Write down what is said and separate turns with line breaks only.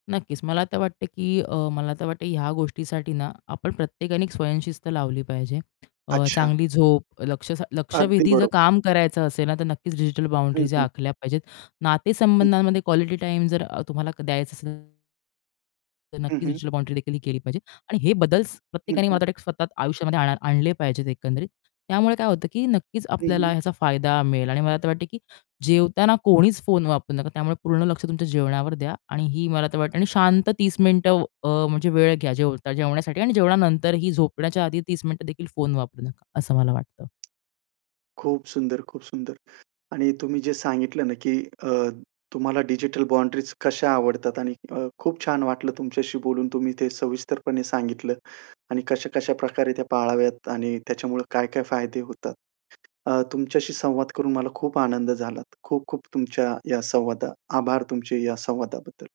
नक्कीच मला तर वाटतंय की अ, मला तर वाटतं ह्या गोष्टीसाठी ना, आपण प्रत्येकाने 1 स्वयंशिस्त लावली पाहिजे. अ,
अच्छा.
चांगली झोप, लक्ष
अगदी
लक्षवेधी जर
बरोबर.
काम करायचं असेल ना, तर नक्कीच डिजिटल
हं,
बाउंडरीज
हं.
आखल्या पाहिजेत.
हं.
नातेसंबंधांमध्ये क्वालिटी टाईम जर तुम्हाला द्यायचं असेल तर
हं,
नक्कीच
हं.
रिचुअल बाउंड्री देखील केली पाहिजे. आणि हे बदल्स
हं,
प्रत्येकाने
हं.
मला स्वतः आयुष्यामध्ये आणा आणले पाहिजेत एकंदरीत. त्यामुळे काय होतं की नक्कीच
हं,
आपल्याला
हं.
ह्याचा फायदा मिळेल आणि मला तर वाटतं की जेवताना कोणीच फोन वापरू नका. त्यामुळे पूर्ण लक्ष तुमच्या जेवणावर द्या आणि ही मला तर वाटते. आणि शांत 30 मिनिटं व अ, म्हणजे वेळ घ्या जेव जेवण्यासाठी आणि जेवणानंतर ही झोपण्याच्या आधी 30 मिनिटं देखील फोन वापरू नका असं मला वाटतं.
खूप सुंदर, खूप सुंदर आणि तुम्ही जे सांगितलं ना, की अ, तुम्हाला डिजिटल बाउंडरीज कश्या आवडतात आणि अ, खूप छान वाटलं तुमच्याशी बोलून. तुम्ही ते सविस्तरपणे सांगितलं. आणि कशा-कशा प्रकारे त्या पाळाव्यात आणि त्याच्यामुळे काय-काय फायदे होतात. अ, तुमच्याशी संवाद करून मला खूप आनंद झाला. खूप-खूप तुमच्या या संवादा आभार तुमचे या संवादाबद्दल.